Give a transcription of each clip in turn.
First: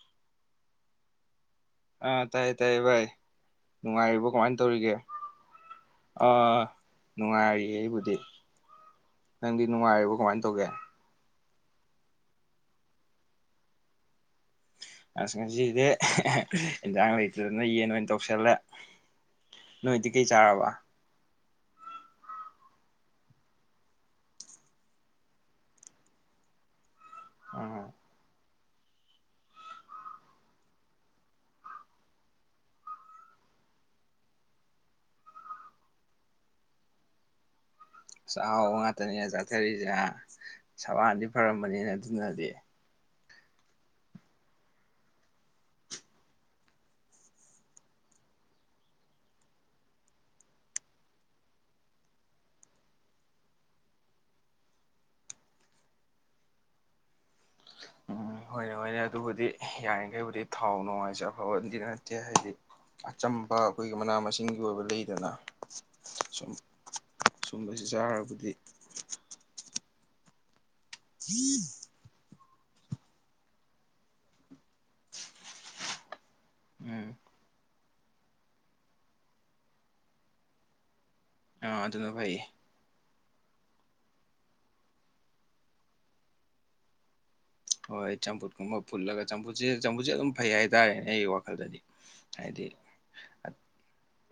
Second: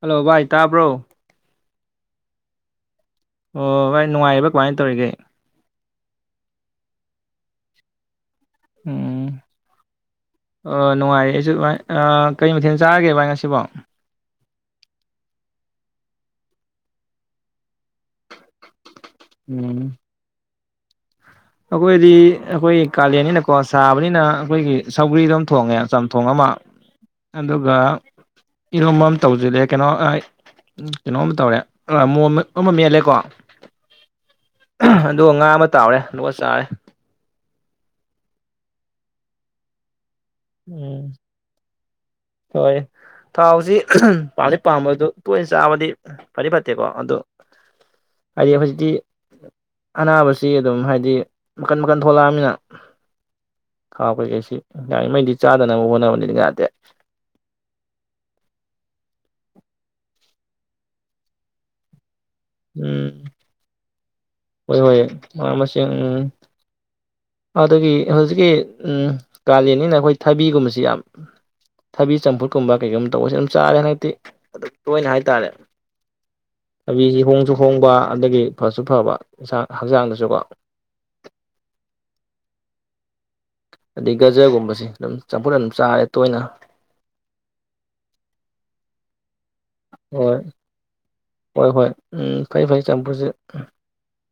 Hello ꯚꯥꯏ ꯇꯥꯕ꯭ꯔꯣ [inaudible] ꯑꯥ ꯇꯥꯏꯌꯦ ꯇꯥꯏꯌꯦ ꯚꯥꯏ ꯑꯣ ꯚꯥꯏ ꯅꯨꯡꯉꯥꯏꯔꯤꯕꯣ ꯀꯃꯥꯏꯅ ꯇꯧꯔꯤꯒꯦ ꯑꯥ ꯅꯨꯡꯉꯥꯏꯔꯤꯌꯦ ꯑꯩꯕꯨꯗꯤ꯫ ꯎꯝ ꯅꯪꯗꯤ ꯅꯨꯡꯉꯥꯏꯔꯤꯕ ꯀꯃꯥꯏꯅ ꯇꯧꯒꯦ꯫ ꯀꯔꯤ ꯃꯊꯦꯜ ꯆꯥꯔꯒꯦ ꯚꯏ ꯉꯁꯤꯕꯣ ꯑꯁ ꯉꯁꯤꯗꯤ ꯑꯦꯟꯖꯥꯡ ꯂꯩꯇꯗꯅ ꯌꯦꯟ ꯑꯣꯏꯅ ꯇꯧꯁꯤꯜꯂꯦ ꯎꯝ ꯅꯣꯏꯗꯤ ꯀꯩ ꯆꯥꯔꯕ ꯑꯩꯈꯣꯏꯗꯤ ꯑꯩꯈꯣꯏꯒꯤ ꯀꯥꯂꯦꯟꯅꯤꯅꯀꯣ ꯁꯥꯕꯅꯤꯅ ꯑꯩꯈꯣꯏꯒꯤ ꯁꯧꯒ꯭ꯔꯤꯗꯣ ꯑꯃ ꯊꯣꯡꯉꯦ ꯆꯝꯊꯣꯡ ꯑꯃ ꯑꯗꯨꯗꯨꯒ ꯎꯝ ꯏꯔꯣꯝꯕ ꯑꯃ ꯇꯧꯁꯤꯜꯂꯦ ꯀꯩꯅꯣ ꯀꯩꯅꯣꯝ ꯇꯧꯔꯦ ꯑꯃꯣ ꯑꯃ ꯃꯦꯜꯂꯦꯀꯣ ꯑꯣ ꯉꯥ ꯑꯃ ꯇꯥꯎꯔꯦ ꯍꯂꯨꯋꯥ ꯆꯥꯏ ꯆ ꯉꯥꯛꯇꯅꯦꯅ ꯆꯠꯊꯔꯤꯁꯦ ꯎꯝ ꯁꯕꯥꯟꯗꯤ ꯐꯔꯝꯕꯅꯤꯅ ꯑꯗꯨꯅ ꯗꯦ ꯍꯣꯏ ꯊꯥꯎꯁꯤ ꯄꯥꯝꯗꯤ ꯄꯥꯝꯕꯗ ꯇꯣꯏꯅ ꯆꯥꯕꯗꯤ ꯐꯗꯤ ꯐꯠꯇꯦꯀꯣ ꯑꯗꯨ ꯍꯥꯏꯗꯤ ꯍꯧꯖꯤꯛꯇꯤ ꯑꯅꯥꯕꯁꯤ ꯑꯗꯨꯝ ꯍꯥꯏꯗꯤ ꯃꯈꯟ ꯃꯈꯟ ꯊꯣꯛꯂꯛꯑꯅꯤꯅ ꯊꯥꯎ ꯀꯩꯀꯩꯁꯤ ꯌꯥꯔꯤꯉꯩꯗꯤ ꯆꯥꯗꯅꯕ ꯍꯣꯠꯅꯕꯅꯤꯅ ꯉꯠꯇꯦ ꯎꯝ ꯍꯣꯏꯅꯦ ꯍꯣꯏꯅꯦ ꯑꯗꯨꯕꯨꯗꯤ ꯌꯥꯔꯤꯈꯩꯕꯨꯗꯤ ꯊꯥꯎ ꯅꯨꯡꯉꯥꯏꯁꯦ ꯑꯐꯕꯗꯤꯅ ꯅꯠ ꯍꯥꯏꯗꯤ ꯎꯝ ꯑꯆꯝꯕ ꯑꯩꯈꯣꯏꯒꯤ ꯃꯅꯥ ꯃꯁꯤꯡ ꯍꯣꯏ ꯍꯣꯏ ꯃꯥ ꯃꯁꯤ ꯎꯝ ꯁꯨꯝ ꯁꯨꯝꯕꯁꯤ ꯑꯗꯨꯒꯤ ꯍꯧꯖꯤꯛꯀꯤ ꯆꯥꯔꯕꯨꯗꯤ ꯎꯝ ꯀꯥꯂꯦꯟꯅꯤꯅ ꯑꯩꯈꯣꯏ ꯊꯥꯕꯤꯒꯨꯝꯕꯁꯤ ꯌꯥꯝ ꯊꯕꯤ ꯆꯝꯄꯨꯨꯔ ꯀꯨꯝꯕ ꯀꯩꯒꯨꯝꯕ ꯇꯧꯕꯁ ꯑꯗꯨꯝ ꯆꯥꯔꯦ ꯍꯟꯗꯛꯇꯤ ꯑꯗꯨ ꯇꯣꯏꯅ ꯍꯥꯏꯇꯥꯔꯦ ꯎꯝ ꯀꯕꯤꯁꯤ ꯍꯣꯡꯁꯨ ꯍꯣꯡꯕ ꯑꯗꯒꯤ ꯐꯁꯨ ꯐꯕ ꯌꯦꯟꯁꯥꯡ ꯍꯛꯆꯥꯡꯗꯁꯨꯀꯣ ꯑꯥ ꯑꯗꯨꯅ ꯐꯩꯌꯦ ꯑꯗꯩ ꯒꯖꯔꯒꯨꯝꯕꯁꯤ ꯑꯗꯨꯝ ꯆꯝꯐꯨꯠ ꯑꯗꯨꯝ ꯆꯥꯔꯦ ꯇꯣꯏꯅ ꯍꯣꯏ ꯆꯝꯐꯨꯠꯀꯨꯝꯕ ꯐꯨꯠꯂꯒ ꯆꯝꯐꯨꯠꯁꯦ ꯆꯝꯐꯨꯠꯁꯦ ꯑꯗꯨꯝ ꯍꯣꯏ ꯐꯩ ꯍꯥꯏꯇꯥꯔꯦꯅꯦ ꯑꯩ ꯍꯣꯏ ꯍꯣꯏ ꯎꯝ ꯐꯩ ꯍꯥꯏꯗꯤ ꯐꯩ ꯆꯝꯐꯨꯠꯁꯦ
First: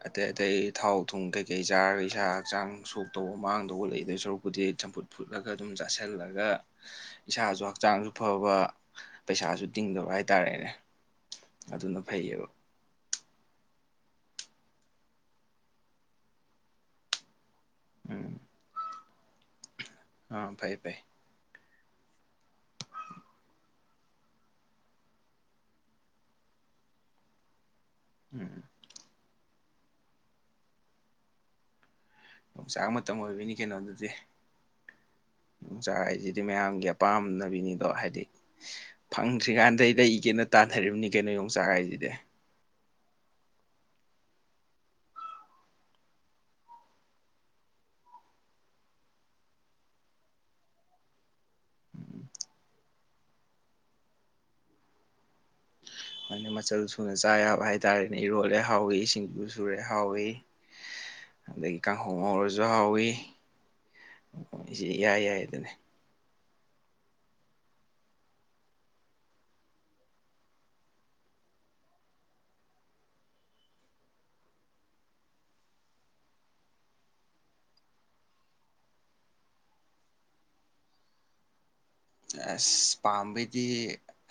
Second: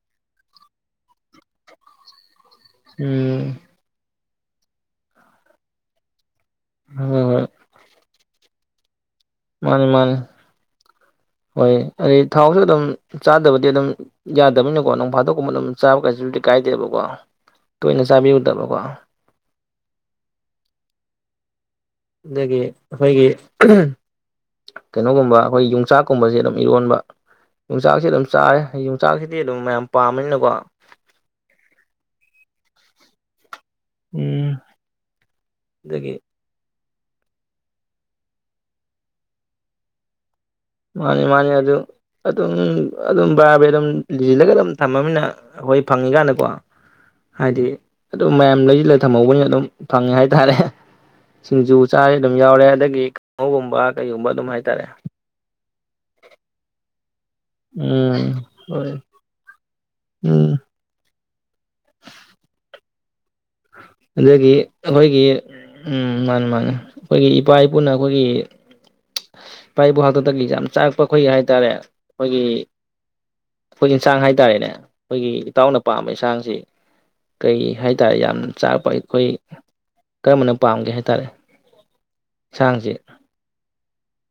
ꯑꯇꯩ ꯑꯇꯩ ꯊꯥꯎ ꯊꯨꯝ ꯀꯩ ꯀꯩ ꯆꯥ ꯄꯩꯁꯥ ꯍꯛꯆꯥꯡ ꯁꯣꯛꯇꯧꯕ ꯎꯝ ꯃꯥꯡꯗꯧꯕ ꯂꯩ ꯗꯧ ꯁꯔꯨꯛ ꯎꯗꯤ ꯆꯝꯐꯨꯠ ꯐꯨꯠꯂꯒ ꯑꯗꯨꯝ ꯆꯥꯁꯤꯜꯂꯒ ꯍꯣꯏ ꯍꯣꯏ ꯏꯁꯥꯁꯨ ꯍꯛꯆꯥꯡꯁꯨ ꯑꯥ ꯄꯩꯁꯥꯁꯨ ꯃꯥꯅꯤ ꯇꯤꯡꯗꯕ ꯃꯥꯅꯤ ꯍꯥꯏꯇꯔꯦꯅꯦ ꯍꯣꯏ ꯑꯗꯨꯅ ꯑꯗꯩ ꯐꯩꯌꯦꯕ꯫ ꯊꯥꯎꯁꯨ ꯑꯗꯨꯝ ꯆꯥꯗꯕꯗꯤ ꯑꯗꯨꯝ ꯌꯥꯗꯕꯅꯤꯀꯣ ꯅꯪ ꯐꯥꯗꯣꯛꯀꯨꯝꯕ ꯑꯗꯨꯝ ꯆꯥꯕ ꯀꯩꯁꯨꯕꯨꯗꯤ ꯀꯥꯏꯗꯦꯕꯀꯣ꯫ ꯇꯣꯏꯅ ꯆꯥꯕꯤꯔꯨꯗꯕꯀꯣ ꯑ ꯐꯥꯏ ꯐꯥꯏ ꯑꯗꯒꯤ ꯑꯩꯈꯣꯏꯒꯤ ꯀꯩꯅꯣꯒꯨꯝꯕ ꯑꯈꯣꯏ ꯌꯣꯡꯆꯥꯛꯀꯨꯝꯕꯁꯦ ꯑꯗꯨꯝ ꯏꯔꯣꯟꯕ ꯌꯣꯡꯆꯥꯛꯁꯤ ꯑꯗꯨꯝ ꯎꯝ ꯆꯥꯏꯔꯦ ꯌꯣꯡꯆꯥꯛꯁꯤꯗꯤ ꯑꯗꯨ ꯃꯌꯥꯝ ꯄꯥꯝꯕꯅꯤꯅꯀꯣ ꯆꯥꯡ ꯃꯇꯝ ꯑꯣꯏꯕꯅꯤ ꯀꯩꯅꯣꯗꯨꯗꯤ ꯎꯝ ꯌꯣꯡꯆꯥꯛ ꯑꯗꯒꯤ ꯍꯥꯏꯁꯤꯗꯤ ꯃꯌꯥꯝꯒꯤ ꯄꯥꯝꯅꯕꯤꯅꯤꯗꯣ ꯍꯥꯏꯗꯤ ꯐꯪꯗ꯭ꯔꯤꯀꯥꯟꯗꯩ ꯂꯩꯒꯦꯅ ꯇꯥꯟꯅꯔꯤꯕꯅꯤ ꯃꯥꯅꯤ ꯀꯩꯅꯣ ꯃꯥꯅꯤ ꯌꯣꯡꯆꯥꯛ ꯑꯗꯨ ꯍꯥꯏꯁꯤꯗꯤ ꯑꯗꯨꯝ ꯑꯗꯨꯝ ꯕꯔꯥ ꯕꯥꯔꯤ ꯑꯗꯨꯝ ꯂꯤꯁꯤꯜꯂꯒ ꯑꯗꯨꯝ ꯊꯝꯃꯅꯤꯅ ꯑꯩꯈꯣꯏ ꯐꯪꯉꯤꯀꯥꯟꯗꯀꯣ ꯍꯥꯏꯗꯤ ꯑꯗꯨꯝ ꯃꯌꯥꯝ ꯂꯩꯁꯤꯜꯂꯒ ꯊꯝꯍꯧꯕꯅꯤꯅ ꯑꯗꯨꯝ ꯐꯪꯉꯦ ꯍꯥꯏ ꯇꯥꯔꯦ ꯁꯤꯡꯖꯨ ꯎꯝ ꯆꯥꯔꯦ ꯑꯗꯨꯝ ꯌꯥꯎꯔꯦ ꯑꯗꯒꯤ ꯀꯥꯡꯍꯧꯒꯨꯝꯕ ꯀꯩꯒꯨꯝꯕ ꯑꯗꯨꯝ ꯍꯥꯏ ꯇꯔꯦ ꯃꯅꯤ ꯆꯜꯁꯨ ꯑꯗꯨꯅ ꯆꯥ ꯌꯥꯕ ꯍꯥꯏꯇꯥꯔꯅꯦ ꯎꯝ ꯏꯔꯣꯜꯂꯦ ꯍꯣꯏ ꯍꯥꯎꯋꯤ ꯏꯁꯤꯡꯗꯨ ꯁꯨꯔꯦ ꯍꯥꯎꯋꯦ ꯎꯝ ꯑꯗꯩꯒꯤ ꯀꯥꯡꯉꯧ ꯉꯧꯔꯁꯨ ꯍꯥꯎꯋꯤ ꯑꯗꯨꯗꯒꯤ ꯁꯤ ꯏꯌꯥ ꯑꯍꯣꯏꯒꯤ ꯌꯥꯏ ꯑꯗꯨꯅꯤ ꯎꯝ ꯃꯥꯅꯦ ꯃꯥꯥꯅꯤ ꯑꯈꯣꯏꯒꯤ ꯏꯄꯥ ꯏꯄꯨꯅ ꯑꯈꯣꯏꯒꯤ ꯏꯄꯥ ꯏꯄꯨ ꯍꯥꯛꯇꯛꯇꯒꯤ ꯌꯥꯝ ꯆꯥꯛꯔꯛꯄ ꯑꯈꯣꯏꯒꯤ ꯍꯥꯏꯇꯥꯔꯦ ꯑꯈꯣꯏꯒꯤ ꯑꯈꯣꯏ ꯏꯟꯁꯥꯡ ꯍꯥꯏꯇꯥꯔꯦꯅꯦ ꯑꯈꯣꯏꯒꯤ ꯏꯇꯥꯎꯅ ꯄꯥꯝꯕ ꯏꯟꯁꯥꯡꯁꯤ ꯀꯩ ꯍꯥꯏꯇꯥꯔꯦ ꯌꯥꯝ ꯆꯥꯔꯛꯄ ꯑꯈꯣꯏ ꯀꯔꯝꯕꯅ ꯄꯥꯝꯒꯦ ꯍꯥꯏꯇꯥꯔꯦ ꯏꯟꯁꯥꯡꯁꯦ ꯑꯁ ꯄꯥꯝꯕꯩꯗꯤ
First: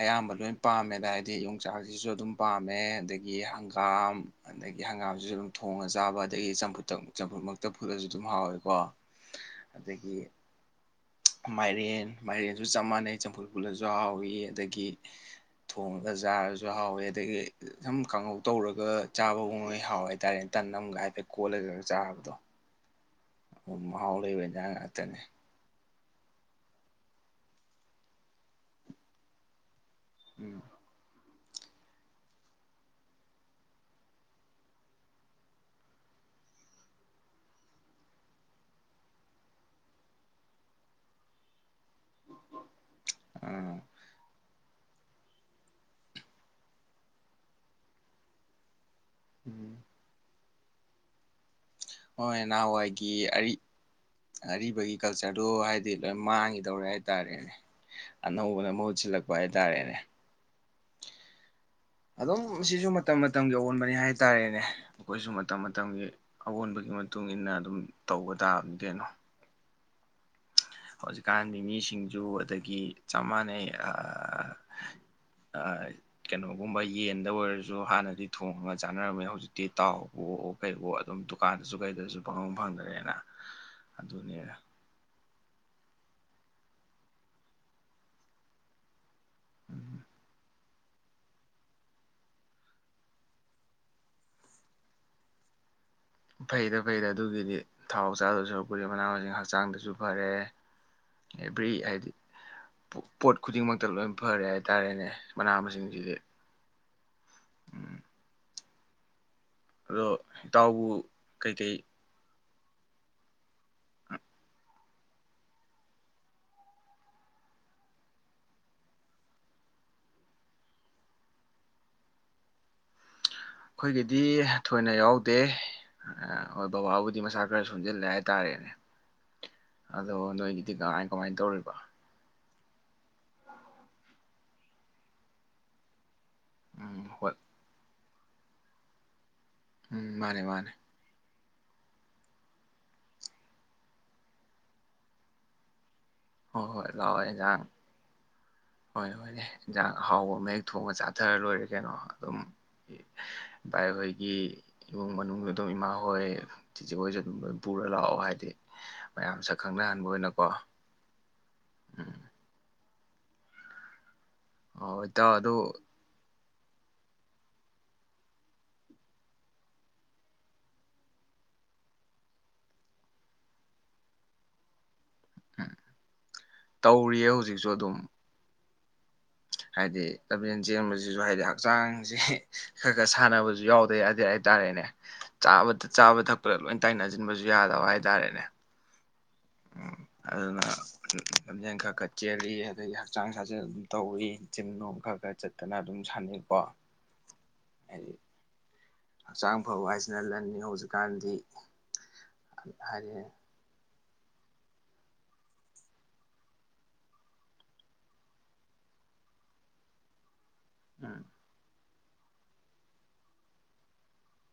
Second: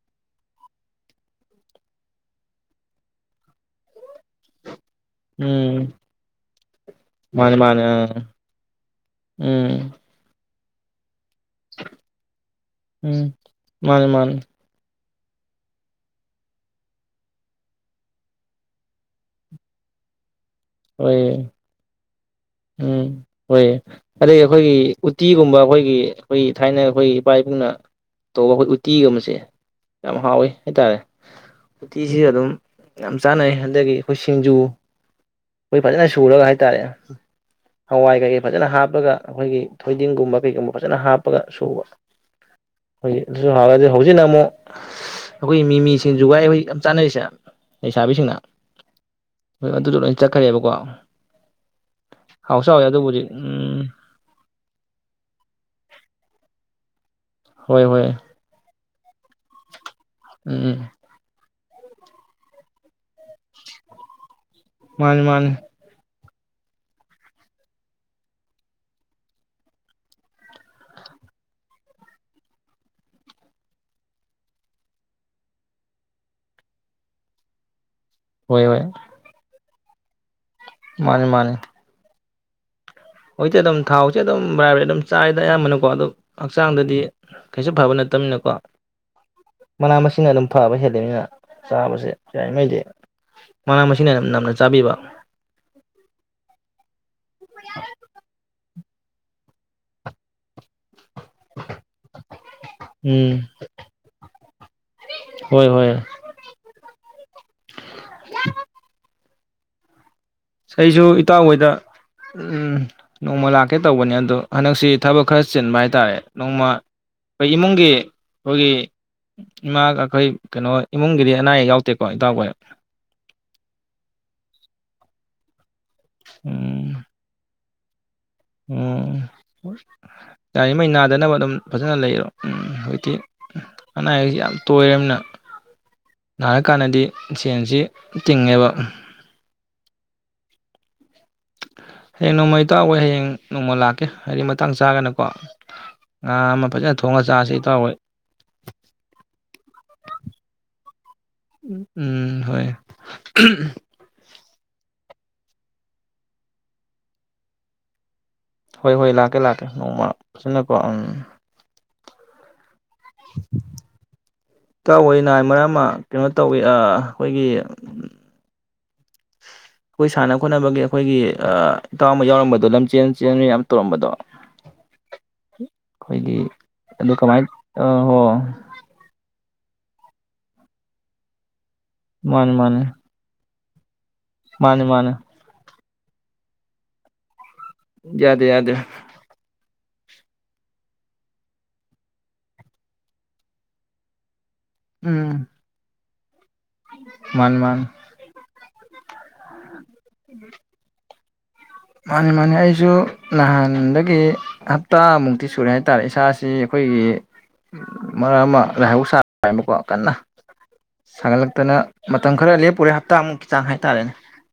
ꯑꯌꯥꯝꯕ ꯂꯣꯏ ꯄꯥꯝꯃꯦꯗ ꯍꯥꯏꯗꯤ ꯌꯣꯡꯆꯥꯛꯁꯤꯁꯨ ꯑꯗꯨꯝ ꯄꯥꯝꯃꯦ ꯑꯗꯒꯤ ꯍꯪꯒꯥꯝ ꯑꯗꯒꯤ ꯍꯪꯒꯥꯝꯁꯤꯁꯨ ꯑꯗꯨꯝ ꯊꯣꯡꯉ ꯎꯝ ꯆꯥꯕ ꯑꯗꯒꯤ ꯆꯝꯐꯨꯠꯇ ꯆꯝꯐꯨꯠ ꯃꯥꯅꯦ ꯃꯛꯇ ꯃꯥꯅꯦ ꯐꯨꯠꯂꯁꯨ ꯑꯥ ꯑꯗꯨꯝ ꯍꯥꯎꯋꯦꯀꯣ ꯎꯝ ꯑꯗꯒꯤ ꯃꯥꯏꯔꯦꯟ ꯑꯗꯨ ꯆꯞ ꯃꯥꯟꯅꯩ ꯎꯝ ꯆꯝꯐꯨꯜ ꯄꯨꯨꯜꯂꯁꯨ ꯃꯥꯅꯦ ꯃꯥꯅꯦ ꯍꯥꯎꯏꯤ ꯑꯗꯒꯤ ꯊꯣꯡꯉꯒ ꯆꯥꯔꯁꯨ ꯍꯥꯎꯋꯦ ꯑꯗꯒꯤ ꯁꯨꯝ ꯀꯥꯡꯍꯧ ꯇꯧꯔꯒ ꯆꯥꯕꯒꯕ ꯍꯥꯎꯋꯦ ꯍꯥꯏꯇꯥꯔꯦꯅꯦ ꯇꯟꯒꯟ ꯍꯣꯏ ꯍꯥꯏꯐꯦꯠ ꯀꯣꯜꯂꯒ ꯆꯥꯕꯗꯣ ꯎꯝ ꯍꯣꯏ ꯃꯍꯥꯎ ꯑꯗꯒꯤ ꯂꯩꯕ ꯏꯟꯖꯥꯡ ꯑꯩꯈꯣꯏꯒꯤ ꯉꯥꯛꯇꯅꯦ ꯎꯇꯤꯒꯨꯝꯕ ꯑꯩꯈꯣꯏꯒꯤ ꯑꯩꯈꯣꯏꯒꯤ ꯊꯥꯏꯅ ꯑꯩꯈꯣꯏ ꯏꯄꯥ ꯏꯄꯨꯅ ꯇꯧꯕ ꯑꯩꯈꯣꯏ ꯎꯇꯤꯒꯕꯁꯦ ꯌꯥꯝ ꯍꯥꯎꯋꯤ ꯎꯝ ꯍꯥꯏꯇꯥꯔꯦ ꯎꯇꯤꯁꯤꯁꯨ ꯑꯗꯨꯝ ꯌꯥꯝ ꯆꯥꯅꯩ ꯑꯗꯒꯤ ꯑꯩꯈꯣꯏ ꯁꯤꯡꯖꯨ ꯑꯩꯈꯣꯏ ꯐꯖꯅ ꯁꯨꯔꯒ ꯍꯥꯏꯇꯥꯔꯦ ꯍꯋꯥꯏ ꯀꯩꯀꯩ ꯐꯖꯅ ꯍꯥꯞꯄꯒ ꯑꯩꯈꯣꯏꯒꯤ ꯊꯣꯏꯗꯤꯡꯒꯨꯝꯕ ꯀꯩꯒꯨꯝꯕ ꯐꯖꯅ ꯍꯥꯞꯄꯒ ꯁꯨꯕ ꯍ ꯑꯗꯨ ꯑꯥ ꯍꯋꯥꯗꯤ ꯍꯧꯁꯤ ꯅ ꯑꯃ ꯑꯩꯈꯣꯏꯒꯤ ꯃꯤ ꯃꯤ ꯁꯤꯡꯖꯨ ꯍꯧꯖꯤꯛ ꯌꯥꯝ ꯆꯥꯟꯅꯔꯤꯁꯦ ꯂꯩꯁꯥꯕꯤꯁꯤꯡꯅ ꯎꯝ [unintelligible] ꯈꯦꯕꯀꯣ ꯍꯣꯏ ꯅꯍꯥꯟꯋꯥꯏꯒꯤ ꯑꯔꯤꯕꯒꯤ ꯀꯜꯆꯔꯗꯨꯣ ꯍꯥꯏꯗꯤ ꯂꯣꯏ ꯃꯥꯡꯈꯤꯤꯗꯧꯔꯦ ꯍꯥꯏ ꯍꯥꯏ ꯇꯔꯦꯅꯦ ꯍꯣꯏ ꯍꯣꯏ ꯑꯅꯧꯕꯅ ꯃꯍꯨꯠ ꯁꯤꯜꯂꯛꯄ ꯍꯥꯏꯇꯥꯔꯦꯅꯦ ꯎꯝ ꯑꯗꯨꯝ ꯁꯤꯁꯨ ꯃꯇꯝ ꯃꯇꯝꯒꯤ ꯑꯑꯣꯟꯕꯅꯤ ꯍꯥꯏꯇꯥꯔꯦꯅꯦ ꯃꯥꯅꯤ ꯑꯩꯈꯣꯏꯁꯨ ꯃꯥꯅꯤ ꯃꯇꯝ ꯃꯇꯝꯒꯤ ꯑꯑꯣꯟꯕꯒꯤ ꯃꯇꯨꯡ ꯏ ꯃꯇꯨꯡꯏꯟꯅ ꯑꯗꯨꯝ ꯇꯧꯕ ꯇꯥꯕ ꯀꯩꯅꯣ ꯍꯧꯖꯤꯛꯀꯥꯟꯗꯤ ꯃꯤꯁꯤꯡꯁꯨ ꯑꯗꯒꯤ ꯆꯞ ꯃꯥꯟꯅꯩ ꯀꯩꯅꯣꯒꯨꯝꯕ ꯌꯦꯟꯗ ꯑꯣꯏꯔꯁꯨ ꯍꯥꯟꯅ ꯍꯣꯏ ꯊꯣꯡꯉꯒ ꯍꯣꯏ ꯆꯥꯟꯅꯔꯝꯃꯦ ꯍꯧꯖꯤꯛ ꯗꯇꯥꯎ ꯑꯗꯨꯝ ꯗꯨꯀꯥꯟꯗꯁꯨ ꯀꯩꯗꯁꯨ ꯄꯪ ꯐꯪꯗ꯭ꯔꯦꯅ ꯍꯣꯏꯗꯤ ꯑꯗꯨ ꯊꯥꯎꯁ‌ꯦ ꯑꯗꯨꯝ [unintelligible] ꯆꯥꯢ ꯑ ꯑꯌꯥꯝꯕꯅꯀꯣ ꯑꯗꯣ ꯍꯛꯆꯥꯡꯗꯗꯤ ꯀꯩꯁꯨ ꯐꯕ ꯅꯠꯇꯕꯅꯤꯅꯀꯣ ꯃꯅꯥ ꯃꯁꯤꯡꯅ ꯑꯗꯨꯝ ꯐꯕ ꯍꯦꯜꯂꯤꯃꯤꯅ ꯆꯥꯕꯁꯦ ꯌꯥꯔꯤꯉꯩꯗꯤ ꯃꯅꯥ ꯃꯁꯤꯡꯅ ꯅꯝꯅ ꯆꯥꯕꯤꯕ ꯐꯩꯗ ꯐꯩꯗ ꯑꯗꯨ ꯑꯗꯨꯒꯤꯗꯤ ꯊꯥꯎ ꯆꯥꯗ‌ꯣꯢ ꯁꯔꯨꯛ ꯑꯈ‌ꯣꯢ ꯃꯅꯥ ꯃꯁꯤꯡ ꯍꯛꯆꯥꯡꯗꯁꯨ ꯐꯔꯦ ꯑꯦꯚ꯭ꯔꯤ ꯍꯥꯏꯗꯤ ꯄꯣꯠ ꯎꯝ ꯈꯨꯗꯤꯡꯃꯛꯇ ꯂꯣꯏ ꯐꯔꯦ ꯍꯥꯏꯇꯥꯥꯔꯦꯅꯦ ꯃꯅꯥ ꯍꯣꯏ ꯍꯣꯏ ꯃꯁꯤꯡꯁꯤꯗꯤ ꯎꯝ ꯑꯗꯣ ꯏꯇꯥꯎꯕꯨ ꯑꯩꯁꯨ ꯏꯇꯥꯡ ꯍꯣꯏꯗ ꯀꯩꯀꯩ ꯎꯝ ꯅꯣꯡꯃ ꯂꯥꯛꯀꯦ ꯇꯧꯕꯅꯤ ꯑꯗꯨꯗꯣ ꯍꯟꯗꯛꯁꯤ ꯊꯕꯛ ꯈꯔ ꯆꯤꯟꯕ ꯍꯥꯏꯇꯥꯔꯦ ꯅꯣꯡꯃ ꯑꯩꯈꯣꯏ ꯏꯃꯨꯡꯒꯤ ꯑꯩꯈꯣꯏꯒꯤ ꯏꯃꯥꯒ ꯑꯩꯈꯣꯏ ꯀꯩꯅꯣ ꯏꯃꯨꯡꯒꯤꯗꯤ ꯑꯅꯥ ꯑꯌꯦꯛ ꯌꯥꯎꯗꯦꯀꯣ ꯏꯇꯎꯈꯣꯏ ꯑꯩꯈꯣꯏꯒꯤꯗꯤ ꯊꯣꯏꯅ ꯌꯥꯎꯗꯦ ꯣꯏ ꯎꯝ ꯕꯥꯕꯨꯗꯤ ꯃꯁꯥ ꯣꯟꯖꯦ ꯂ ꯎꯝ ꯅꯣꯏꯒꯤꯗꯤ ꯌꯥꯔꯤꯉꯩ ꯀꯃꯥꯏ ꯅꯥꯗꯅꯕ ꯀꯃꯥꯏꯅ ꯑꯗꯨꯝ ꯇꯧꯔꯤꯕ ꯐꯖꯅ ꯂꯩꯔꯣ ꯎꯝ ꯍꯧꯖꯤꯛꯇꯤ ꯑꯅꯥ ꯑꯌꯦꯛꯁꯤ ꯌꯥꯝ ꯇꯣꯏꯔꯝꯅ ꯅꯅꯥꯔ ꯀꯥꯟꯗꯗꯤ ꯎꯝ ꯍꯣꯏ ꯁꯦꯟꯁꯤ ꯇꯦꯡꯦꯕ ꯎꯝ ꯃꯥꯅꯦ ꯃꯥꯅꯦ ꯍꯌꯦꯡ ꯅꯣꯡꯃꯩ ꯇꯥꯛꯋꯦ ꯍꯌꯦꯡ ꯅꯣꯡꯃ ꯂꯥꯛꯀꯦ ꯍꯥꯏꯗꯤ ꯃꯇꯥꯡ ꯆꯥꯒꯅꯀꯣ ꯉꯥ ꯍꯣꯏ ꯑꯃ ꯍꯣꯏ ꯐꯖꯅ ꯂꯥꯛꯑꯣ ꯊꯣꯡꯉꯒ ꯏꯟꯖꯥꯡ ꯆꯁꯤꯇꯥꯎꯋꯣꯏ ꯍꯣꯏ ꯍꯣꯏꯅꯦ ꯏꯟꯖꯥꯡ ꯑꯍꯥꯎꯕ ꯃꯍꯤꯌꯦꯛ ꯊꯣꯡꯉ ꯆꯥꯊꯔ ꯂꯣꯏꯔꯦ ꯀꯩꯅꯣ ꯑꯗꯨꯝ ꯎꯝ ꯍꯣꯏ ꯚꯥꯏ ꯑꯩꯈꯣꯏꯒꯤ ꯏꯃꯨꯡ ꯃꯅꯨꯡ ꯑꯗꯨꯝ ꯏꯃꯥ ꯍꯣꯏ ꯆꯤꯖꯦ ꯍꯣꯏꯁꯦ ꯑꯗꯨꯝ ꯄꯨꯔ ꯂꯥꯛꯑꯣ ꯍꯥꯏꯗꯤ ꯍꯣꯏ ꯍꯣꯏ ꯃꯌꯥꯝ ꯂꯥꯛꯀꯦ ꯁꯛ ꯂꯥꯛꯀꯦ ꯅꯣꯡꯃ ꯈꯪꯅꯍꯟꯕ ꯑꯣꯏꯅꯀꯣ ꯁꯤꯅꯀꯣ ꯎꯝ ꯎꯝ ꯍꯣꯏ ꯏꯇꯥꯎ ꯇꯥꯑꯣꯏꯅ ꯑꯗꯨ ꯃꯔꯝ ꯑꯃ ꯀꯩꯅꯣ ꯇꯧꯋꯤ ꯑꯩꯈꯣꯏꯒꯤ ꯑꯩꯈꯣꯏ ꯁꯥꯟꯅ ꯈꯣꯠꯅꯕꯒꯤ ꯑꯩꯈꯣꯏꯒꯤ ꯏꯇꯥꯎꯕ ꯌꯥꯎꯔꯝꯕꯗꯣ ꯂꯝꯆꯦꯟ ꯆꯦꯟ ꯌꯥꯝ ꯇꯧꯔꯝꯕꯗꯣ ꯑꯩꯈꯣꯏꯒꯤ ꯑꯗꯨ ꯇꯧꯔꯤꯌꯦ ꯀꯃꯥꯏꯅ ꯍꯧꯖꯤꯛꯁꯨ ꯑꯗꯨꯝ ꯍꯣ ꯍꯥꯏꯗꯤ ꯂꯝꯖꯦꯟ ꯆꯦꯟꯕꯁꯤꯁꯨ ꯍꯥꯏꯗꯤ ꯍꯛꯆꯥꯡꯁꯦ ꯃꯥꯅꯤ ꯃꯥꯅꯤ ꯈꯔ ꯈꯔ ꯁꯥꯟꯅꯕ ꯌꯥꯎꯦ ꯍꯥꯏꯇꯥꯔꯦꯅꯦ ꯃꯥꯅꯤ ꯃꯥꯅꯤ ꯆꯥ ꯆꯥꯕ ꯊꯛꯄꯗ ꯂꯣꯏ ꯇꯥꯏꯅ ꯌꯥꯗꯦ ꯌꯥꯗꯦ ꯎꯝ ꯑꯗꯨꯅ ꯂꯝꯖꯦꯟ ꯈꯔ ꯈ ꯆꯦꯜꯂꯤ ꯑꯗꯒꯤ ꯍꯛꯆꯥꯡ ꯁꯥꯖꯦꯜ ꯑꯗꯨꯝ ꯇꯧꯋꯤ ꯆꯤꯡꯅꯣ ꯀꯒ ꯆꯠꯇꯅ ꯑꯗꯨꯝ ꯁꯅꯤ ꯃꯥꯟ ꯃꯥꯟ ꯑꯁꯝ ꯑꯐꯧ ꯍꯥꯏꯁꯤꯅ ꯂꯅꯤ ꯍꯧꯖꯤꯛꯀꯥꯟꯗꯤ ꯃꯥꯅꯤ ꯃꯥꯅꯦ ꯑꯩꯖꯨ ꯍꯥꯏꯗꯤ ꯅꯍꯥꯟꯗ ꯗꯒꯤ ꯍꯞꯇꯥꯃꯨꯛꯇꯤ ꯁꯨꯔꯦ ꯍꯥꯏꯇꯥꯔꯦ ꯏꯁꯥꯁꯤ ꯑꯩꯈꯣꯏꯒꯤ ꯃꯔꯛ ꯑꯃ ꯂꯥꯏꯍꯧ ꯁꯥꯕꯀꯣ ꯀꯟꯅ꯫ ꯎꯝ ꯁꯥꯒꯠꯂꯛꯇꯅ ꯃꯇꯝ ꯈꯔ ꯂꯦꯞꯄꯨꯔꯦ ꯍꯞꯇꯥꯃꯨꯛꯀꯤ ꯆꯥꯡ ꯍꯥꯏꯇꯥꯔꯦꯅꯦ꯫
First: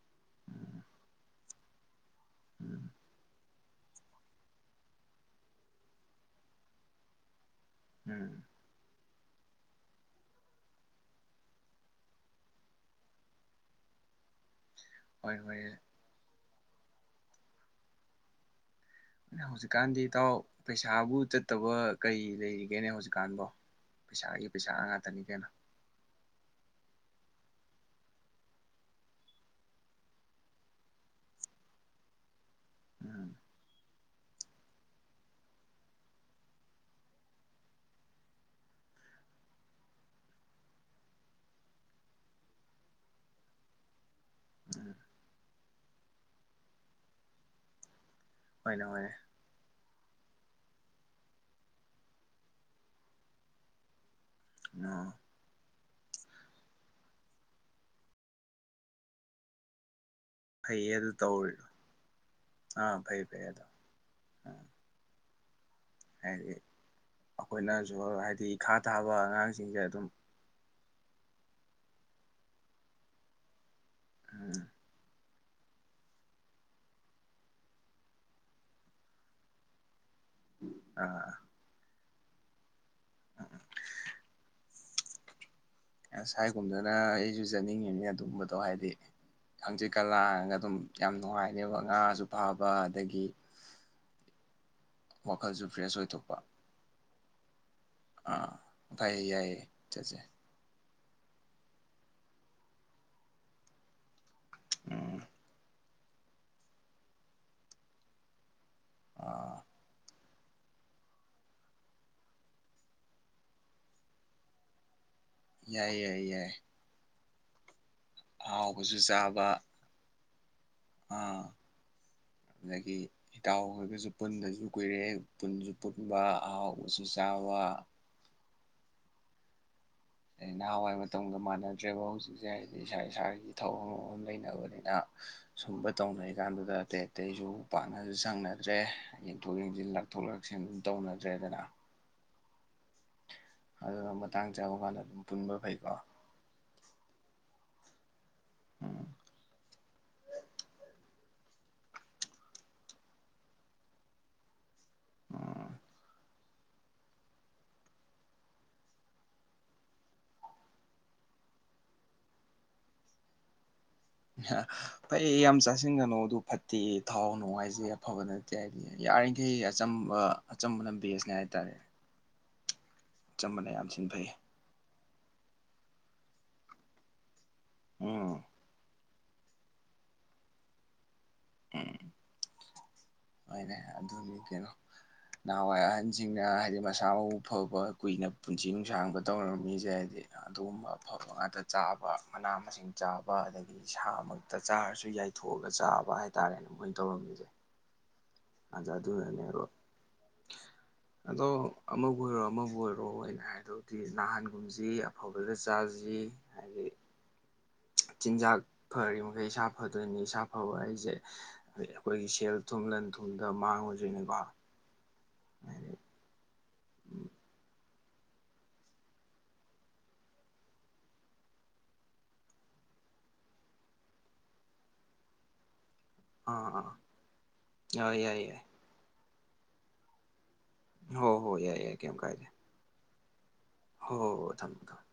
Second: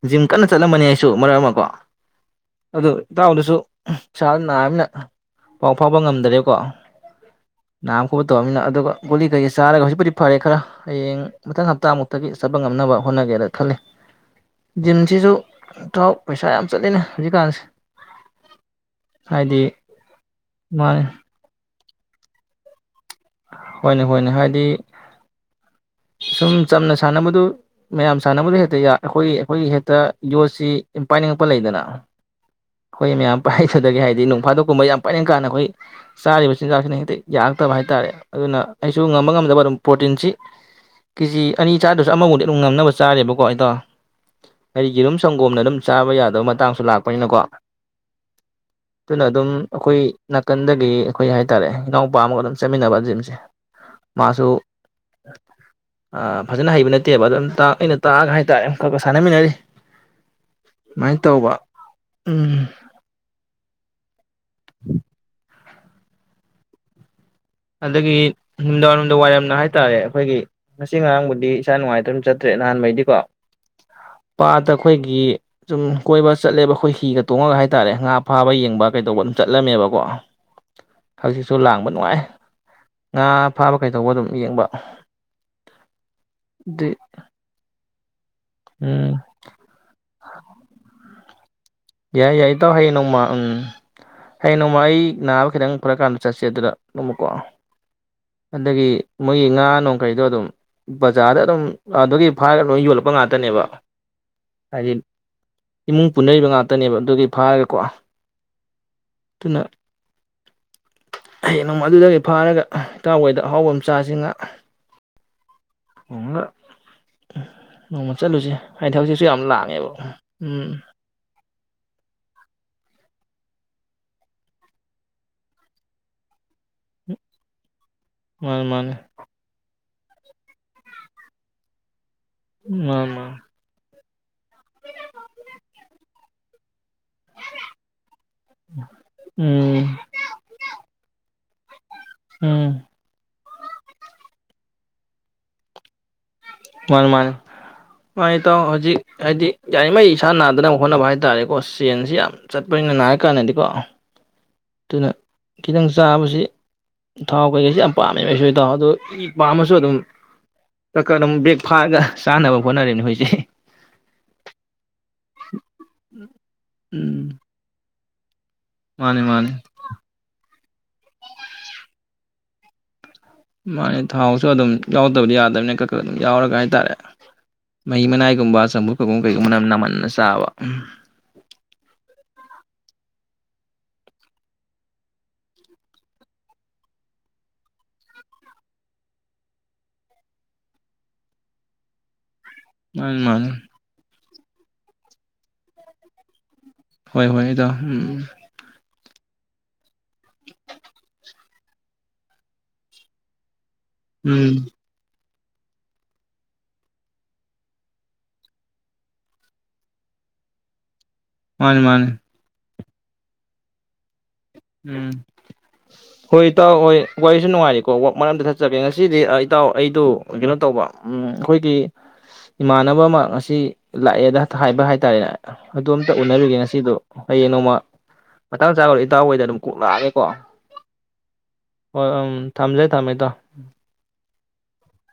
ꯖꯤꯝ ꯀꯟꯅ ꯎꯝ ꯆꯠꯂꯝꯕꯅꯦ ꯑꯩꯁꯨ ꯃꯔꯛ ꯑꯃ ꯀꯣ ꯎꯝ ꯑꯗꯨ ꯏꯇꯥꯎꯗꯁꯨ ꯏꯁꯥꯁꯤ ꯅꯥꯔꯕꯅꯤꯅ ꯄꯥꯎ ꯐꯥꯎꯕ ꯉꯝꯗꯔꯦꯀꯣ꯫ ꯅꯥꯝ ꯈꯣꯠ ꯎꯝ ꯇꯧꯔꯝꯅꯤꯅ ꯑꯗꯨꯒ ꯒꯨꯂꯤ ꯀꯩꯀꯩ ꯆꯥꯔꯒ ꯍꯧꯖꯤꯛꯄꯨꯗꯤ ꯐꯔꯦ ꯈꯔ ꯍꯌꯦꯡ ꯃꯊꯪ ꯍꯞꯇꯥꯃꯨꯛꯇꯒꯤ ꯆꯠꯄ ꯉꯝꯅꯕ ꯍꯣꯠꯅꯒꯦꯅ ꯈꯜꯂꯤ꯫ ꯖꯤꯝ ꯁꯤꯁꯨ ꯍꯣꯏ ꯍꯣꯏ ꯊꯥꯎ ꯄꯩꯁꯥ ꯌꯥꯝ ꯆꯠꯂꯤꯅꯦ ꯍꯧꯖꯤꯛꯀꯥꯟꯁꯦ ꯍꯥꯏꯗꯤ ꯍꯧꯖꯤꯛꯀꯥꯟꯗꯤ ꯏꯇꯥꯎ ꯃꯥꯅꯦ ꯄꯩꯁꯥꯕꯨ ꯆꯠꯇꯕ ꯀꯩ ꯂꯩꯔꯤꯒꯦꯅꯦ ꯍꯧꯖꯤꯛ ꯀꯥꯟꯕꯣ ꯍꯣꯏꯅꯦ ꯍꯣꯏꯅꯦ ꯄꯩꯁꯥꯒꯤ ꯍꯥꯏꯗꯤ ꯄꯩꯁꯥ ꯉꯥꯛꯇꯅꯤ ꯀꯩꯅꯣ ꯁꯨꯝ ꯆꯝꯅ ꯁꯥꯟꯅꯕꯗꯨ ꯃꯌꯥꯝ ꯁꯥꯟꯅꯕꯗ ꯍꯦꯛꯇ ꯌ ꯑꯩꯈꯣꯏ ꯑꯩꯈꯣꯏꯒꯤ ꯍꯦꯛꯇ ꯌꯣꯠꯁꯤ ꯄꯥꯏꯅꯤꯡꯉꯛꯄ ꯂꯩꯗꯅ ꯑꯩꯈꯣꯏ ꯎꯝ ꯃꯌꯥꯝ ꯄꯥꯏꯊꯗꯒꯦ ꯍꯥꯏꯗꯤ ꯅꯣꯡ ꯐꯥꯗꯣꯛꯀꯨꯝꯕ ꯌꯥꯝ ꯄꯥꯏꯅꯤꯡꯀꯥꯟꯗ ꯑꯩꯈꯣꯏ ꯆꯥꯔꯤꯕ ꯆꯤꯟꯖꯥꯛꯁꯤꯅ ꯍꯦꯛꯇ ꯌꯥꯔꯛꯇꯕ ꯍꯥꯏꯇꯥꯥꯔꯦ꯫ ꯑꯗꯨꯅ ꯑꯩꯁꯨ ꯉꯝꯕ ꯉꯝꯗꯕ ꯑꯗꯨꯝ ꯄ꯭ꯔꯣꯇꯤꯟꯁꯤ ꯀꯦꯖꯤ ꯑꯅꯤ ꯆꯥꯗ꯭ꯔꯁꯨ ꯑꯃꯕꯨꯗꯤ ꯑꯗꯨꯝ ꯉꯝꯅꯕ ꯆꯥꯔꯦꯕꯀꯣ ꯑꯩꯗꯣ꯫ ꯑꯩ ꯎꯝ ꯌꯦꯔꯨꯝ ꯁꯪꯒꯣꯝꯅ ꯑꯗꯨꯝ ꯆꯥꯕ ꯌꯥꯗꯕ ꯃꯇꯥꯡꯁꯨ ꯂꯥꯛꯄꯅꯤꯅꯀꯣ ꯍꯣꯏꯅꯦ ꯍꯣꯏꯅꯦ ꯗꯨꯅ ꯑꯗꯨꯝ ꯑꯩꯈꯣꯏ ꯅꯥꯀꯟꯗꯒꯤ ꯑꯩꯈꯣꯏ ꯍꯥꯏꯇꯥꯔꯦ ꯏꯅꯥꯎꯄꯥ ꯑꯃꯒ ꯑꯗꯨꯝ ꯆꯠꯃꯤꯟꯅꯕ꯫ ꯖꯤꯝꯁꯦ ꯃꯥꯁꯨ ꯑꯣ ꯑ ꯐꯖꯅ ꯍꯩꯕ ꯅꯠꯇꯦꯕ ꯑꯗꯨꯝ ꯑꯩꯅ ꯇꯥ ꯇꯥꯛꯑꯒ ꯍꯥꯏꯇꯥꯔꯦ ꯈꯔ ꯈꯔ ꯁꯥꯟꯅꯃꯤꯟꯅꯔꯤ꯫ ꯐꯩꯌꯦ ꯑꯗꯨ ꯑꯗꯨꯃꯥꯏꯅ ꯇꯧꯕ ꯇꯧꯔꯤꯗꯣ ꯎꯝ ꯑ ꯐꯩꯌꯦ ꯐꯩꯌꯦ ꯑꯗꯣ ꯍꯥꯏꯗꯤ ꯑꯩꯈꯣꯏꯅꯁꯨ ꯑꯗꯒꯤ ꯍꯥꯏꯗꯤ ꯏꯈꯥ ꯅꯨꯃꯤꯗꯥꯡꯋꯥꯏꯔꯝꯗ ꯊꯥꯕ ꯋꯥꯏꯔꯝꯗ ꯑꯉꯥꯡꯁꯤꯡꯁꯦ ꯍꯥꯏꯇꯥꯔꯦ ꯑꯗꯨꯝ ꯑꯩꯈꯣꯏꯒꯤ ꯉꯁꯤ ꯉꯔꯥꯡꯕꯨꯗꯤ ꯏꯁꯥ ꯅꯨꯡꯉꯥꯏꯇ ꯑꯗꯨꯝ ꯆꯠꯇ꯭ꯔꯦ ꯅꯍꯥꯟ ꯃꯈꯩꯗꯤꯀꯣ ꯎꯝ ꯄꯥꯠꯇ ꯑꯩꯈꯣꯏꯒꯤ ꯁꯨꯝ ꯀꯣꯏꯕ ꯆꯠꯂꯦꯕ ꯑꯩꯈꯣꯏ ꯍꯤꯒ ꯇꯣꯡꯉꯒ ꯍꯥꯏꯇꯥꯔꯦ ꯉꯥ ꯐꯥꯕ ꯌꯦꯡꯕ ꯀꯩꯗꯧꯕ ꯑꯗꯨꯝ ꯆꯠꯂꯝꯃꯦꯕꯀꯣ꯫ ꯑꯥ ꯍꯛꯖꯤꯛꯁꯨ ꯂꯥꯡꯕ ꯅꯨꯡꯉꯥꯏ꯫ ꯉꯥ ꯐꯥꯕ ꯀꯩꯗꯧꯕ ꯑꯗꯨꯝ ꯌꯦꯡꯕ ꯑꯁ ꯑꯗꯨ ꯍꯥꯏꯒꯨꯝꯗꯅ ꯑꯩꯁꯨ ꯆꯠꯅꯤꯡꯉꯤꯅꯤ [unintelligible] ꯍꯥꯏꯗꯤ ꯎꯝ ꯍꯛꯆꯤꯛꯀ ꯂꯥꯡꯒ ꯑꯗꯨꯝ ꯌꯥꯝ ꯅꯨꯡꯉꯥꯏ ꯌꯥꯏ ꯌꯥꯏ ꯏꯇꯥꯎ ꯍꯌꯦꯡ ꯅꯣꯡꯃ ꯎꯝ ꯍꯌꯦꯡ ꯅꯣꯡꯃ ꯑꯩ ꯅꯥꯕ ꯋꯥꯈꯜꯁꯨ ꯈꯤꯇꯪ ꯐ꯭ꯔꯦꯁ ꯐꯔꯛꯀꯥꯟꯗ ꯑꯣꯏꯊꯣꯛꯄ ꯆꯠꯁꯦ ꯑꯗꯨꯗ ꯅꯨꯀ ꯑꯥ ꯑꯗꯒꯤ ꯐꯩꯌꯦ ꯃꯣꯏꯒꯤ ꯌꯥꯏꯌꯦ ꯉꯥ ꯆꯠꯁꯦ ꯅꯣꯡꯈꯩꯗꯣ ꯑꯗꯨꯝ ꯕꯖꯥꯔꯗ ꯑꯗꯨꯝ ꯑꯗꯨꯒꯤ ꯐꯥꯔꯒ ꯂꯣꯏ ꯌꯣꯜꯂꯛꯄ ꯉꯥꯛꯇꯅꯦꯕ ꯍꯥꯏꯗꯤ ꯎꯝ ꯏꯃꯨꯡ ꯄꯨꯟꯅꯔꯤꯕ ꯉꯥꯛꯇ ꯇꯅꯦꯕ ꯑꯗꯨꯒꯤ ꯐꯥꯔꯒꯀꯣ ꯑꯥ ꯇꯨꯅ ꯌꯦꯡꯅꯨꯡ ꯑꯗꯨꯗꯒꯤ ꯐꯥꯔꯒ ꯏꯇꯥꯎ ꯍꯣꯏꯗ ꯍꯥꯎꯕ ꯆꯥꯁꯤ ꯉꯍꯥꯛ ꯌꯥꯏ ꯌꯥꯏ ꯌꯥꯏ ꯀ ꯅꯣꯡꯃ ꯆꯠꯂꯨꯁꯦ ꯍꯥꯏꯗꯤ ꯑꯍꯥꯎꯕꯁꯨ ꯍꯪꯆꯤꯠꯁꯨ ꯌꯥꯝ ꯂꯥꯡꯉꯦꯕ ꯎꯝ ꯎꯝ ꯑ ꯑꯗꯒꯤ ꯏꯇꯥꯎꯈꯔꯒꯁꯨ ꯄꯨꯟꯗꯁꯨ ꯀꯨꯏꯔꯦ ꯄꯨꯟꯁꯨ ꯄꯨꯟꯕ ꯑꯥꯎ [unintelligible] ꯃꯥꯅꯦ ꯃꯥꯅꯦ ꯅꯍꯥꯟꯋꯥꯏ ꯃꯇꯝꯒ ꯃꯥꯟꯅꯗ꯭ꯔꯦꯕ ꯍꯥꯏꯗꯤ ꯏꯁꯥ ꯃꯥꯅꯤ ꯃꯥꯅꯤ ꯏꯁꯥꯒꯤ ꯊꯕꯛ ꯑꯃꯃꯝ ꯑꯃꯃꯝ ꯂꯩꯅꯕꯅꯤꯅ ꯁꯨꯝꯕ ꯇꯧꯅꯩ ꯀꯥꯟꯗꯦ ꯑꯇꯩꯁꯨ ꯄꯥꯛꯅꯁꯨ ꯁꯪꯅꯗ꯭ꯔꯦ ꯌꯦꯡꯊꯣꯛ ꯎꯝ ꯌꯦꯡꯁꯤꯟ ꯂꯥꯛꯊꯣꯛ ꯂꯥꯛꯁꯤꯟ ꯇꯧꯅꯗ꯭ꯔꯦꯗꯅ ꯎꯝ ꯑꯗꯨꯅ ꯃꯇꯥꯡ ꯆꯥꯕ ꯀꯥꯟꯗ ꯑꯗꯨꯝ ꯄꯨꯟꯕ ꯐꯩꯀꯣ ꯃꯥꯅꯤ ꯃꯥꯅꯤ ꯃꯥꯅꯤ ꯏꯇꯥꯎ ꯍꯧꯖꯤꯛ ꯎꯝ ꯍꯥꯏꯗꯤ ꯌꯥꯔꯤꯉꯩ ꯏꯁꯥ ꯅꯥꯗꯅꯕ ꯍꯣꯠꯅꯕ ꯍꯥꯏꯇꯥꯔꯦ ꯆꯦꯟꯁꯤ ꯌꯥꯝ ꯆꯠꯄꯅꯤꯅ ꯅꯥꯔ ꯀꯥꯟꯗꯗꯤꯀꯣ ꯑꯗꯨꯅ ꯎꯝ ꯈꯤꯇꯪ ꯆꯥꯕꯁꯤ ꯊꯥꯎ ꯀꯩꯀꯩꯁꯤ ꯌꯥꯝ ꯄꯥꯝꯃꯦꯕ ꯑꯩꯁꯨ ꯏꯇꯥꯎ ꯑꯗꯣ ꯄꯥꯝꯃꯁꯨ ꯑꯗꯨꯝ ꯈꯔ ꯈꯔ ꯑꯗꯨꯝ ꯕ꯭ꯔꯦꯛ ꯐꯥꯔꯒ ꯆꯥꯅꯕ ꯍꯣꯠꯅꯔꯦꯅꯦ ꯍꯧꯖꯤꯛꯇꯤ [unintelligible] ꯐꯩꯌꯦ ꯌꯥꯝ ꯆꯥꯁꯤꯟꯒꯅꯨ ꯑꯗꯨ ꯐꯠꯇꯦ ꯊꯥꯎ ꯎꯝ ꯅꯨꯡ ꯍꯥꯏꯖꯩ ꯌꯥꯝ ꯐꯕ ꯅꯠ ꯍꯥꯏꯗꯤ ꯃꯥꯅꯤ ꯃꯥꯅꯤ ꯌꯥꯔꯤꯈꯩ ꯑꯆꯝꯕ ꯑꯆꯝꯕ ꯕꯦꯁꯅꯦ ꯍꯥꯏꯇꯥꯔꯦ ꯑꯆꯝꯕꯅ ꯌꯥꯝ ꯃꯥꯅꯦ ꯊꯤꯅ ꯐꯩ ꯊꯥꯎꯁꯨ ꯑꯗꯨꯝ ꯌꯥꯎꯗꯕꯗꯤ ꯌꯥꯗꯕꯅꯤꯅ ꯈ ꯈ ꯑꯗꯨꯝ ꯌꯥꯎꯔꯒ ꯍꯥꯏꯇꯥꯔꯦ ꯃꯍꯤ ꯎꯝ ꯃꯅꯥꯏ ꯒꯨꯝꯕꯥ ꯆꯝꯐꯨꯠ ꯈꯣꯏꯒꯨꯝ ꯀꯩꯒꯨꯝꯕꯅ ꯌꯥꯝ ꯅꯝꯃꯟꯅ ꯆꯥꯕ ꯎꯝ ꯅꯦ ꯑꯗꯨꯅꯤ ꯀꯩꯅꯣ ꯅꯍꯥꯟꯋꯥꯏ ꯑꯍꯟꯁꯤꯡꯅ ꯍꯥꯏꯗꯤ ꯃꯁꯥ ꯃꯎ ꯐꯕ ꯀꯨꯏꯅ ꯄꯨꯟꯁꯤ ꯅꯨꯡꯁꯥꯡꯕ ꯇꯧꯔꯝꯃꯤꯁꯦ ꯍꯥꯏꯗꯤ ꯑꯗꯨꯒꯨꯝꯕ ꯑꯐꯕ ꯉꯥꯛꯇ ꯆꯥꯕ ꯃꯅꯥ ꯃꯁꯤꯡ ꯃꯥꯅꯤ ꯆꯥꯕ ꯃꯥꯅꯤ ꯑꯗꯒꯤ ꯁꯥ ꯑꯃꯒꯤ ꯇ ꯆꯥꯔꯁꯨ ꯌꯥꯏꯊꯣꯛꯑꯒ ꯆꯥꯕ ꯍꯥꯏꯇꯥꯔꯦ ꯍꯣꯏ ꯍꯣꯏꯗ ꯎꯝ ꯖꯥ ꯑꯗꯨ ꯅꯅꯦꯕ ꯑꯗꯣ ꯑꯃꯕꯨ ꯑꯣꯏꯔꯣ ꯑꯃꯕꯨ ꯑꯣꯏꯔꯣ ꯑꯩꯅ ꯍꯥꯏꯗ‌ꯣ ꯎꯝ ꯅꯍꯥꯟꯒꯨꯝꯁꯤ ꯐꯕꯗ ꯆꯥꯁꯤ ꯍꯥꯏꯗꯤ ꯆꯤꯟꯖꯥꯛ ꯐꯔꯤ ꯃꯈꯩ ꯏꯁꯥ ꯐꯗꯣꯏꯅꯤ ꯏꯁꯥ ꯐꯕ ꯑꯩꯁꯦ ꯃꯥꯅꯤ ꯃꯥꯅꯤ ꯑꯩꯈꯣꯏꯒꯤ ꯁꯦꯜ ꯊꯨꯝ ꯂꯟ ꯊꯨꯝꯗ ꯃꯥꯡꯉꯣꯏꯗ꯭ꯔꯤꯅꯦꯕ ꯎꯝ ꯍꯣꯏ ꯏꯇꯥꯎ ꯍꯣꯏ ꯋꯥꯔꯤꯁꯨ ꯅꯨꯡꯉꯥꯏꯔꯤꯀꯣ ꯋꯥꯛ ꯃꯔꯛ ꯑꯝꯇ ꯊꯠꯆꯒꯦ ꯉꯁꯤꯗꯤ ꯏꯇꯥꯎ ꯑꯩꯗꯨ ꯀꯩꯅꯣ ꯇꯧꯕ ꯑꯩꯈꯣꯏꯒꯤ ꯏꯃꯥꯟꯅꯕ ꯑꯃ ꯉꯁꯤ ꯂꯥꯛꯑꯦꯗ ꯍꯥꯏꯕ ꯍꯥꯏꯇꯥꯔꯦꯅꯦ ꯑꯗꯨꯝ ꯑꯝꯇ ꯑꯥ ꯎꯅꯔꯨꯒꯦ ꯑꯥ ꯉꯁꯤꯗꯣ ꯍꯌꯦꯡ ꯅꯣꯡꯃ ꯌꯥꯏ ꯌꯥꯏ ꯌꯥꯏ ꯃꯇꯥꯡ ꯆꯥ ꯏꯇꯥꯎꯑꯣꯗ ꯑꯗꯨꯝ ꯀꯣꯛꯂꯥꯛꯑꯒꯦꯀꯣ ꯍꯣꯏ ꯍꯣꯏ ꯌꯥꯏ ꯌꯥꯏ ꯀꯩꯝ ꯑꯣ ꯀꯥꯏꯗꯦ ꯎꯝ ꯊꯥꯡꯖꯦ ꯊꯥꯡꯃꯦ ꯏꯇꯥꯎ ꯎꯝ [inaudible] ꯍꯣ ꯊꯝ ꯊꯝ